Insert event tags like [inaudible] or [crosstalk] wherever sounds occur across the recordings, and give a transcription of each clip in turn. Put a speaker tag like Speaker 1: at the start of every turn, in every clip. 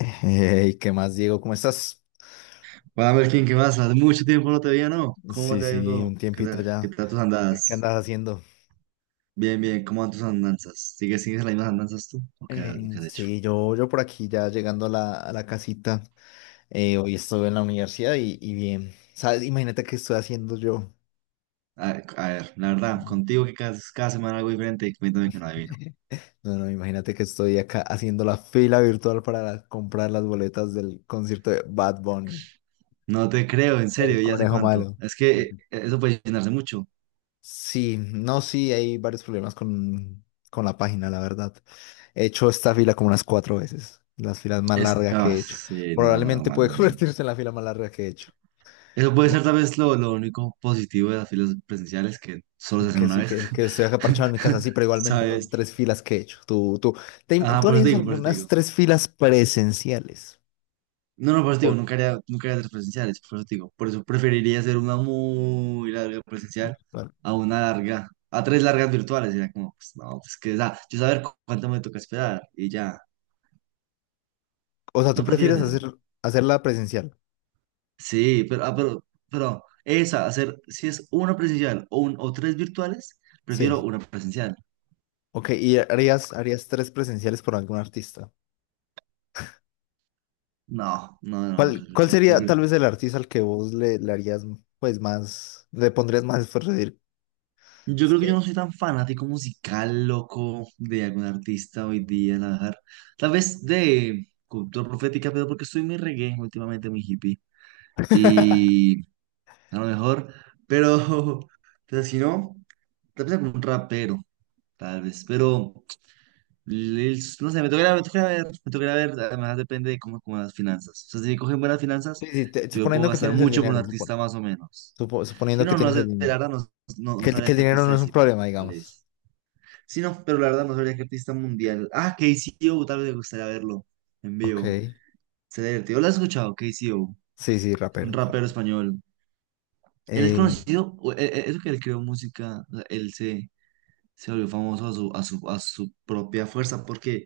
Speaker 1: Hey, ¿qué más, Diego? ¿Cómo estás?
Speaker 2: Hola Melkin, ¿qué más? Hace mucho tiempo no te veía, ¿no? ¿Cómo
Speaker 1: Sí,
Speaker 2: te ha ido
Speaker 1: sí,
Speaker 2: todo?
Speaker 1: un
Speaker 2: ¿Qué
Speaker 1: tiempito
Speaker 2: tal? ¿Qué
Speaker 1: ya.
Speaker 2: tal tus
Speaker 1: ¿Qué
Speaker 2: andadas?
Speaker 1: andas haciendo?
Speaker 2: Bien, bien, ¿cómo van tus andanzas? ¿Sigues las mismas andanzas tú? ¿O qué, qué has hecho?
Speaker 1: Sí, yo por aquí ya llegando a la casita. Hoy estuve en la universidad y bien. ¿Sabes? Imagínate qué estoy haciendo yo.
Speaker 2: A, a ver, la verdad, contigo que cada semana algo diferente y cuéntame que no adivino.
Speaker 1: [laughs] No, no, imagínate que estoy acá haciendo la fila virtual para comprar las boletas del concierto de Bad Bunny,
Speaker 2: No te creo, en serio,
Speaker 1: el
Speaker 2: ya sé
Speaker 1: conejo
Speaker 2: cuánto.
Speaker 1: malo.
Speaker 2: Es que
Speaker 1: Ujú.
Speaker 2: eso puede llenarse mucho.
Speaker 1: Sí, no, sí, hay varios problemas con la página, la verdad. He hecho esta fila como unas cuatro veces, las filas más
Speaker 2: Es,
Speaker 1: largas que
Speaker 2: ah,
Speaker 1: he hecho.
Speaker 2: sí, no,
Speaker 1: Probablemente
Speaker 2: normal,
Speaker 1: puede [laughs]
Speaker 2: normal.
Speaker 1: convertirse en la fila más larga que he hecho.
Speaker 2: Eso puede ser
Speaker 1: Bo-
Speaker 2: tal vez lo único positivo de las filas presenciales que solo se hacen
Speaker 1: Que
Speaker 2: una
Speaker 1: sí,
Speaker 2: vez.
Speaker 1: que estoy acá parchado en mi casa, sí,
Speaker 2: [laughs]
Speaker 1: pero igualmente son
Speaker 2: ¿Sabes?
Speaker 1: tres filas que he hecho.
Speaker 2: Ah,
Speaker 1: Tú
Speaker 2: por eso te
Speaker 1: harías
Speaker 2: digo, por eso te
Speaker 1: algunas
Speaker 2: digo.
Speaker 1: tres filas presenciales.
Speaker 2: No, no, por eso te digo,
Speaker 1: Por-
Speaker 2: nunca haría, nunca haría tres presenciales, por eso te digo. Por eso preferiría hacer una muy larga presencial a tres largas virtuales. Era como, pues no, pues que, o sea, yo saber cuánto me toca esperar y ya.
Speaker 1: o sea, tú
Speaker 2: ¿No prefieres
Speaker 1: prefieres
Speaker 2: eso?
Speaker 1: hacerla presencial.
Speaker 2: Sí, pero esa, hacer, si es una presencial o tres virtuales, prefiero
Speaker 1: Sí.
Speaker 2: una presencial.
Speaker 1: Ok, y harías tres presenciales por algún artista.
Speaker 2: No, no, no,
Speaker 1: ¿Cuál sería
Speaker 2: tres,
Speaker 1: tal vez el artista al que vos le harías pues más, le pondrías más esfuerzo? Es decir,
Speaker 2: yo creo que yo no soy tan fanático musical, loco, de algún artista hoy día, la verdad. Tal vez de cultura profética, pero porque estoy muy reggae últimamente, muy hippie. Y a lo mejor, pero, [laughs] pero si no, tal vez algún rapero, tal vez. Pero, no sé, me toca ir a ver, además depende de cómo las finanzas. O sea, si me cogen buenas finanzas,
Speaker 1: sí, sí,
Speaker 2: yo puedo
Speaker 1: suponiendo que
Speaker 2: gastar
Speaker 1: tienes el
Speaker 2: mucho por un
Speaker 1: dinero,
Speaker 2: artista más o menos. Si
Speaker 1: suponiendo que
Speaker 2: no, no
Speaker 1: tienes el
Speaker 2: sé, la
Speaker 1: dinero.
Speaker 2: verdad, no, no, no
Speaker 1: Que
Speaker 2: sabría
Speaker 1: el
Speaker 2: qué
Speaker 1: dinero
Speaker 2: artista
Speaker 1: no es un
Speaker 2: decirte,
Speaker 1: problema,
Speaker 2: cuál
Speaker 1: digamos.
Speaker 2: es. Sí, no, pero la verdad no sabría qué artista mundial. Ah, KCO, tal vez me gustaría verlo en
Speaker 1: Ok.
Speaker 2: vivo. Sería divertido. ¿Lo has escuchado? KCO.
Speaker 1: Sí, sí,
Speaker 2: Es un
Speaker 1: rapero. Claro.
Speaker 2: rapero español. Él es
Speaker 1: Eh,
Speaker 2: conocido, eso que él creó música, o sea, él se volvió famoso a su propia fuerza porque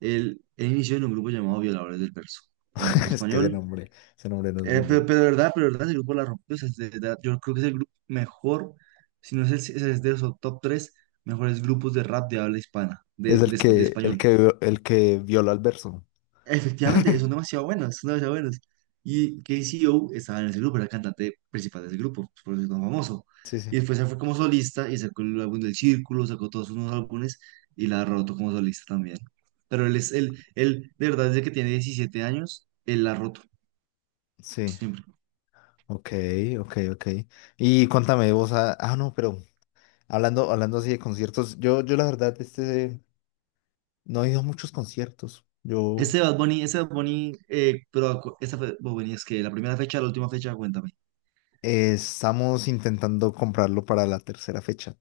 Speaker 2: él inició en un grupo llamado Violadores del Verso, en el
Speaker 1: [laughs]
Speaker 2: grupo
Speaker 1: es que
Speaker 2: español.
Speaker 1: ese nombre no es muy
Speaker 2: Eh, pero,
Speaker 1: bueno.
Speaker 2: pero de verdad, pero de verdad, ese grupo la rompió. O sea, de verdad, yo creo que es el grupo mejor, si no es, es de los top 3 mejores grupos de rap de habla hispana,
Speaker 1: Es el
Speaker 2: de
Speaker 1: que, el
Speaker 2: español.
Speaker 1: que, el que viola al verso.
Speaker 2: Efectivamente, son demasiado buenas, son demasiado buenas. Y KCO estaba en ese grupo, era el cantante principal de ese grupo, por eso es tan famoso.
Speaker 1: Sí,
Speaker 2: Y
Speaker 1: sí.
Speaker 2: después se fue como solista y sacó el álbum del Círculo, sacó todos sus nuevos álbumes y la ha roto como solista también. Pero él, de verdad, desde que tiene 17 años, él la ha roto.
Speaker 1: Sí. Ok, ok, ok. Y cuéntame vos, ah, ah, no, pero hablando así de conciertos, yo la verdad, no he ido a muchos conciertos. Yo,
Speaker 2: Bad Bunny es que la primera fecha, la última fecha, cuéntame.
Speaker 1: estamos intentando comprarlo para la tercera fecha.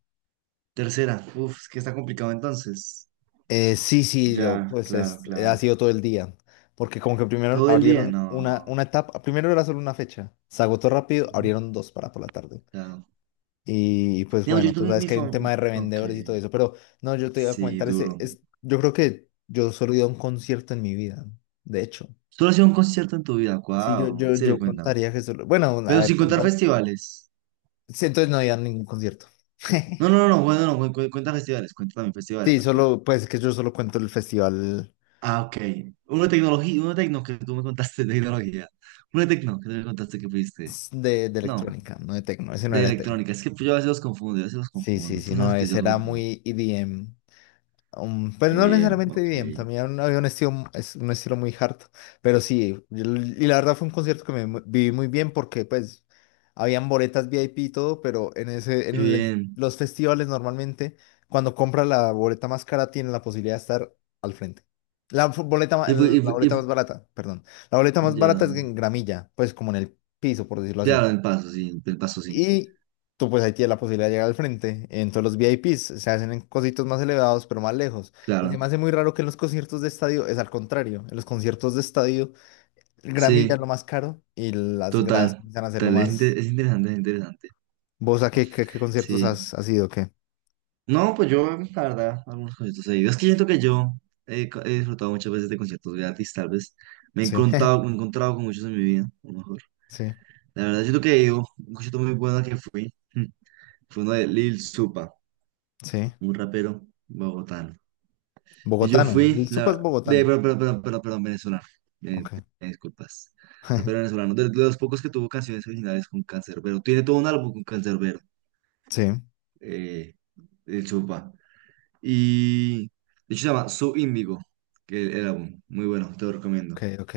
Speaker 2: Tercera, uff, es que está complicado entonces.
Speaker 1: Sí, sí,
Speaker 2: Ya,
Speaker 1: pues
Speaker 2: claro,
Speaker 1: es, ha
Speaker 2: claro.
Speaker 1: sido todo el día, porque como que primero
Speaker 2: Todo el día,
Speaker 1: abrieron
Speaker 2: no.
Speaker 1: una etapa, primero era solo una fecha, se agotó rápido,
Speaker 2: Ujú.
Speaker 1: abrieron dos para por la tarde.
Speaker 2: Claro.
Speaker 1: Y pues
Speaker 2: Digamos,
Speaker 1: bueno,
Speaker 2: yo
Speaker 1: tú
Speaker 2: tuve
Speaker 1: sabes
Speaker 2: mi
Speaker 1: que hay un
Speaker 2: favor.
Speaker 1: tema de
Speaker 2: Ok,
Speaker 1: revendedores y todo eso, pero no, yo te iba a
Speaker 2: sí,
Speaker 1: comentar ese,
Speaker 2: duro.
Speaker 1: es, yo creo que yo solo he ido a un concierto en mi vida, de hecho.
Speaker 2: Solo ha sido un concierto en tu vida,
Speaker 1: Sí,
Speaker 2: wow, en serio,
Speaker 1: yo
Speaker 2: cuéntame.
Speaker 1: contaría que solo, bueno, a
Speaker 2: Pero
Speaker 1: ver,
Speaker 2: sin contar
Speaker 1: contando,
Speaker 2: festivales.
Speaker 1: sí, entonces no había ningún concierto. [laughs]
Speaker 2: No, no, no, no, bueno, no, cuenta festivales, cuenta también festivales,
Speaker 1: Sí,
Speaker 2: me refiero.
Speaker 1: solo, pues que yo solo cuento el festival
Speaker 2: Ah, ok. Uno de tecnología, uno de tecno que tú me contaste de tecnología. Uno de tecno que tú me contaste que fuiste.
Speaker 1: de
Speaker 2: No,
Speaker 1: electrónica, no de tecno, ese no
Speaker 2: de
Speaker 1: era de tecno.
Speaker 2: electrónica. Es que yo a veces los confundo, yo a veces los
Speaker 1: Sí, sí,
Speaker 2: confundo. Tú
Speaker 1: sí, no,
Speaker 2: sabes que yo
Speaker 1: ese
Speaker 2: los
Speaker 1: era
Speaker 2: confundo.
Speaker 1: muy EDM. Pero
Speaker 2: Y
Speaker 1: no
Speaker 2: bien,
Speaker 1: necesariamente
Speaker 2: ok.
Speaker 1: EDM,
Speaker 2: Y
Speaker 1: también había un estilo, es un estilo muy hard. Pero sí, y la verdad fue un concierto que viví muy bien porque pues habían boletas VIP y todo, pero en ese, en
Speaker 2: bien.
Speaker 1: los festivales normalmente cuando compras la boleta más cara tienes la posibilidad de estar al frente. La boleta,
Speaker 2: Y, fu- y,
Speaker 1: la
Speaker 2: fu- y
Speaker 1: boleta más
Speaker 2: fu-
Speaker 1: barata, perdón. La boleta más barata
Speaker 2: ya.
Speaker 1: es en gramilla, pues como en el piso, por decirlo así.
Speaker 2: Claro, el paso, sí, el paso, sí.
Speaker 1: Y tú pues ahí tienes la posibilidad de llegar al frente. Entonces los VIPs se hacen en cositos más elevados, pero más lejos. Y se
Speaker 2: Claro.
Speaker 1: me hace muy raro que en los conciertos de estadio es al contrario. En los conciertos de estadio, el gramilla
Speaker 2: Sí.
Speaker 1: es lo más caro y las gradas
Speaker 2: Total,
Speaker 1: empiezan a ser lo
Speaker 2: total, es, inte-
Speaker 1: más...
Speaker 2: es interesante, es interesante.
Speaker 1: ¿Vos a qué conciertos
Speaker 2: Sí.
Speaker 1: has ido? ¿Qué?
Speaker 2: No, pues yo, la verdad, algunos conciertos he ido. Es que siento que yo he disfrutado muchas veces de conciertos gratis, tal vez. Me he
Speaker 1: Sí,
Speaker 2: encontrado, me he
Speaker 1: [laughs]
Speaker 2: encontrado con muchos en mi vida, a lo mejor.
Speaker 1: sí,
Speaker 2: La verdad, siento que he ido, a un concierto muy bueno que fui, [laughs] fue uno de Lil Supa,
Speaker 1: sí.
Speaker 2: un rapero bogotano. Y yo
Speaker 1: Bogotano.
Speaker 2: fui,
Speaker 1: El Supa es
Speaker 2: la, de,
Speaker 1: bogotano.
Speaker 2: pero, perdón, venezolano. Eh,
Speaker 1: Ok.
Speaker 2: Disculpas. Rapero
Speaker 1: [laughs]
Speaker 2: venezolano, de los pocos que tuvo canciones originales con Canserbero. Tiene todo un álbum con Canserbero.
Speaker 1: Sí,
Speaker 2: eh, el Chupa. Y de hecho se llama Sub Índigo, que el álbum. Muy bueno, te lo
Speaker 1: ok,
Speaker 2: recomiendo.
Speaker 1: ok.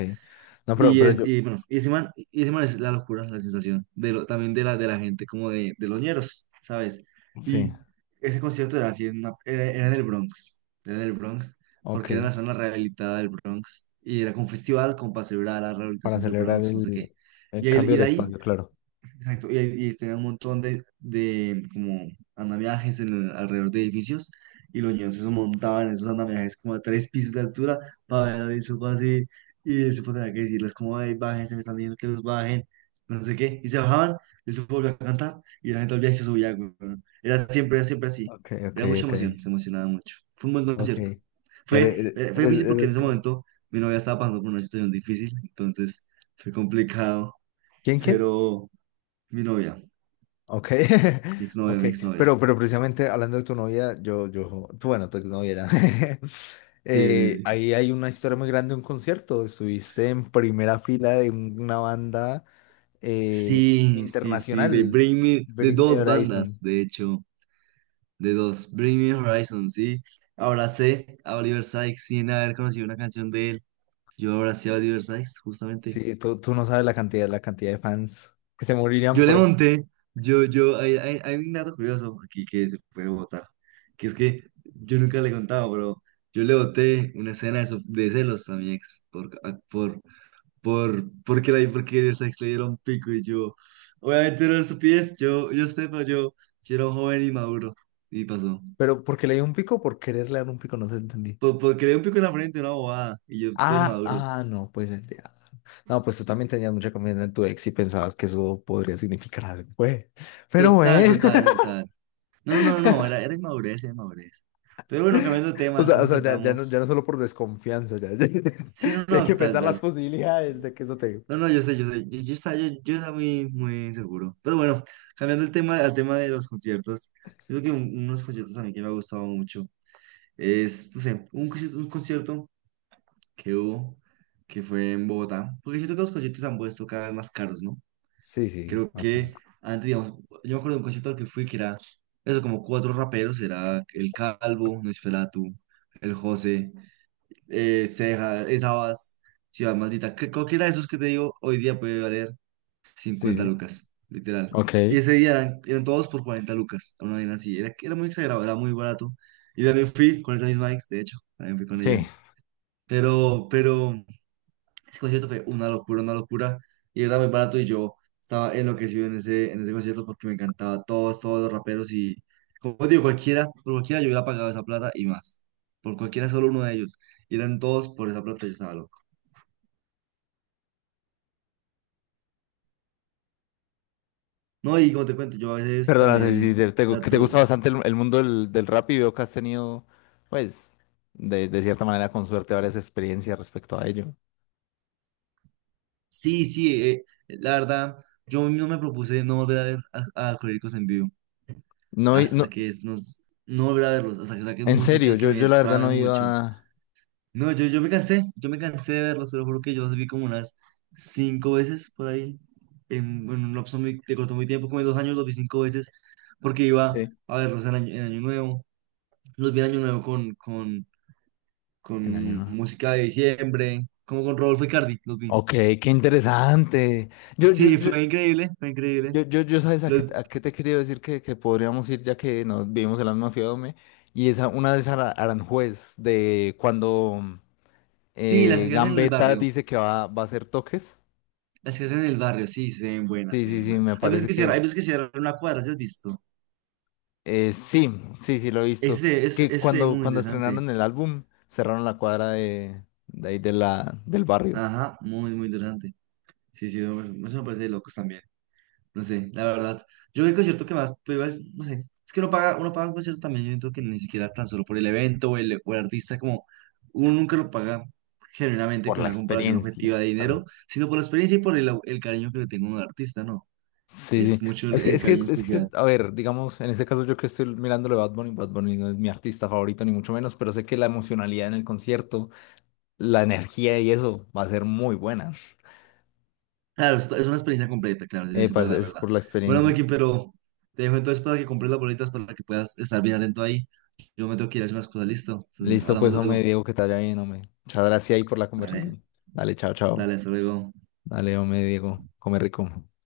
Speaker 1: No, pero yo...
Speaker 2: Y bueno, y ese man es la locura, la sensación también de la gente, como de los ñeros, ¿sabes?
Speaker 1: Sí,
Speaker 2: Y ese concierto era así, era en el Bronx, era en el Bronx,
Speaker 1: ok.
Speaker 2: porque era la zona rehabilitada del Bronx. Y era como un festival con pase a la
Speaker 1: Para
Speaker 2: rehabilitación del
Speaker 1: celebrar
Speaker 2: Bronx, no sé qué.
Speaker 1: el
Speaker 2: Y, ahí-
Speaker 1: cambio
Speaker 2: y
Speaker 1: del
Speaker 2: de ahí
Speaker 1: espacio, claro.
Speaker 2: Exacto, y tenía un montón de como andamiajes alrededor de edificios y los niños se montaban en esos andamiajes como a tres pisos de altura para ver al Isopo así y el Isopo tenía que decirles como, ay, bájense, me están diciendo que los bajen, no sé qué, y se bajaban, el Isopo volvió a cantar y la gente volvía y se subía, güey, ¿no? Era siempre así,
Speaker 1: Ok, ok,
Speaker 2: era mucha
Speaker 1: ok.
Speaker 2: emoción, se emocionaba mucho, fue un buen
Speaker 1: Ok.
Speaker 2: concierto, fue, eh, fue difícil porque en
Speaker 1: Eres
Speaker 2: ese
Speaker 1: un-
Speaker 2: momento mi novia estaba pasando por una situación difícil, entonces fue complicado,
Speaker 1: ¿Quién, quién?
Speaker 2: pero mi novia.
Speaker 1: Ok. [laughs]
Speaker 2: Exnovia,
Speaker 1: Ok.
Speaker 2: novia exnovia. Novia,
Speaker 1: Pero precisamente hablando de tu novia, yo, tú, bueno, tu exnovia era. [laughs] Eh, ahí hay una historia muy grande de un concierto. Estuviste en primera fila de una banda eh,
Speaker 2: sí, sí, sí, sí, de
Speaker 1: internacional,
Speaker 2: Bring Me, de
Speaker 1: Bring Me
Speaker 2: dos bandas,
Speaker 1: Horizon.
Speaker 2: de hecho, de dos. Bring Me Horizon, sí. Abracé a Oliver Sykes sin haber conocido una canción de él. Yo abracé a Oliver Sykes, justamente.
Speaker 1: Sí, tú no sabes la cantidad de fans que se morirían
Speaker 2: Yo le
Speaker 1: por él.
Speaker 2: monté, yo, hay un dato curioso aquí que se puede votar, que es que yo nunca le he contado, pero yo le boté una escena de celos a mi ex por a- por, por, porque la por porque Sykes le dieron pico y yo, obviamente no su pies, yo sé, pero yo era un joven y maduro y pasó.
Speaker 1: Pero porque le dio un pico, por quererle dar un pico, no te entendí.
Speaker 2: Porque le un pico en la frente, una bobada, y yo estoy
Speaker 1: Ah,
Speaker 2: maduro.
Speaker 1: ah, no, pues el de Adam. No, pues tú también tenías mucha confianza en tu ex y pensabas que eso podría significar algo, pues. Pero
Speaker 2: Total,
Speaker 1: bueno.
Speaker 2: total, total. No, no, no, no, era,
Speaker 1: [laughs]
Speaker 2: era inmadurez, era inmadurez. Pero bueno, cambiando de tema, el
Speaker 1: O
Speaker 2: tema que
Speaker 1: sea, ya, ya no, ya no
Speaker 2: estamos.
Speaker 1: solo por desconfianza, ya, ya-
Speaker 2: Sí,
Speaker 1: [laughs]
Speaker 2: no,
Speaker 1: ya hay que
Speaker 2: no, tal,
Speaker 1: pensar las
Speaker 2: tal.
Speaker 1: posibilidades de que eso te.
Speaker 2: No, no, yo sé, yo sé, yo estaba muy, muy seguro. Pero bueno, cambiando el tema, al tema de los conciertos, yo creo que unos conciertos a mí que me ha gustado mucho. Es, no sé, un concierto, que hubo, que fue en Bogotá. Porque siento que los conciertos se han puesto cada vez más caros, ¿no?
Speaker 1: Sí, sí,
Speaker 2: Creo
Speaker 1: bastante.
Speaker 2: que antes, digamos, yo me acuerdo de un concierto al que fui que era, eso, como cuatro raperos, era El Calvo, Nosferatu, El José, Ceja, Sabas, Ciudad Maldita, que cualquiera de esos que te digo, hoy día puede valer
Speaker 1: Sí,
Speaker 2: 50
Speaker 1: sí.
Speaker 2: lucas, literal.
Speaker 1: Ok.
Speaker 2: Y ese día eran todos por 40 lucas, una vaina así, era muy exagerado, era muy barato. Y también fui con esa misma ex, de hecho, también fui con ella.
Speaker 1: Sí.
Speaker 2: Pero, pero... Ese concierto fue una locura, una locura. Y era muy barato y yo estaba enloquecido en ese concierto porque me encantaba todos los raperos y, como digo, cualquiera, por cualquiera yo hubiera pagado esa plata y más. Por cualquiera, solo uno de ellos. Y eran todos por esa plata, yo estaba loco. No, y como te cuento, yo a veces
Speaker 1: Perdona, sí, sí,
Speaker 2: también
Speaker 1: que te
Speaker 2: trato
Speaker 1: gusta
Speaker 2: de...
Speaker 1: bastante el mundo del rap y veo que has tenido, pues, de cierta manera, con suerte, varias experiencias respecto a ello.
Speaker 2: Sí, sí, la verdad, yo no me propuse no volver a ver a, Alcohólicos en vivo
Speaker 1: No,
Speaker 2: hasta
Speaker 1: no,
Speaker 2: que No volver a verlos, hasta que saquen
Speaker 1: en serio,
Speaker 2: música que
Speaker 1: yo
Speaker 2: me
Speaker 1: la verdad
Speaker 2: trame
Speaker 1: no
Speaker 2: mucho.
Speaker 1: iba.
Speaker 2: No, yo me cansé, yo me cansé de verlos, te lo juro que yo los vi como unas cinco veces por ahí, en un lapso muy, te cortó muy tiempo, como de 2 años los vi cinco veces, porque iba
Speaker 1: Sí.
Speaker 2: a verlos en Año Nuevo, los vi en Año Nuevo con, con,
Speaker 1: En año
Speaker 2: con
Speaker 1: nuevo.
Speaker 2: música de diciembre, como con Rodolfo Icardi, los vi.
Speaker 1: Ok, qué interesante. Yo, yo,
Speaker 2: Sí,
Speaker 1: yo,
Speaker 2: fue increíble, fue increíble.
Speaker 1: yo, sabes
Speaker 2: Los,
Speaker 1: a qué te quería decir que podríamos ir ya que nos vivimos en la misma ciudad, hombre. Y esa, una de esas Aranjuez, de cuando
Speaker 2: sí, las que hacen en el
Speaker 1: Gambetta
Speaker 2: barrio,
Speaker 1: dice que va, va a hacer toques.
Speaker 2: las que hacen en el barrio, sí, se ven buenas,
Speaker 1: Sí,
Speaker 2: se
Speaker 1: sí,
Speaker 2: ven
Speaker 1: sí,
Speaker 2: buenas.
Speaker 1: me
Speaker 2: Hay veces
Speaker 1: parece
Speaker 2: que cierran,
Speaker 1: que.
Speaker 2: hay veces que cierran una cuadra, ¿sí has visto?
Speaker 1: Eh, sí, sí, sí, lo he visto.
Speaker 2: Ese es,
Speaker 1: Que
Speaker 2: ese muy
Speaker 1: cuando
Speaker 2: interesante.
Speaker 1: estrenaron el álbum, cerraron la cuadra de ahí de del barrio.
Speaker 2: Ajá, muy, muy interesante. Sí, sí, no, eso me parece de locos también. No sé, la verdad. Yo el concierto que más, pues, igual, no sé, es que uno paga un concierto también, yo siento que ni siquiera tan solo por el evento o o el artista, como uno nunca lo paga generalmente
Speaker 1: Por
Speaker 2: con
Speaker 1: la
Speaker 2: una comparación
Speaker 1: experiencia.
Speaker 2: objetiva de dinero, sino por la experiencia y por el cariño que le tengo a un artista, ¿no?
Speaker 1: Sí,
Speaker 2: Es
Speaker 1: sí.
Speaker 2: mucho el,
Speaker 1: Es que,
Speaker 2: el
Speaker 1: es que,
Speaker 2: cariño
Speaker 1: es que,
Speaker 2: especial.
Speaker 1: a ver, digamos, en este caso yo que estoy mirando de Bad Bunny, Bad Bunny no es mi artista favorito ni mucho menos, pero sé que la emocionalidad en el concierto, la energía y eso va a ser muy buena.
Speaker 2: Claro, es una experiencia completa, claro, es
Speaker 1: Pues,
Speaker 2: verdad,
Speaker 1: es
Speaker 2: verdad.
Speaker 1: por la
Speaker 2: Bueno,
Speaker 1: experiencia.
Speaker 2: Melkin, pero te dejo entonces para que compres las boletas para que puedas estar bien atento ahí. Yo me tengo que ir a hacer unas cosas, listo. Entonces,
Speaker 1: Listo,
Speaker 2: hablamos
Speaker 1: pues, hombre,
Speaker 2: luego.
Speaker 1: Diego, que te vaya bien, hombre. Muchas gracias ahí por la
Speaker 2: Vale,
Speaker 1: conversación. Dale, chao, chao.
Speaker 2: dale, hasta luego.
Speaker 1: Dale, hombre, Diego, come rico.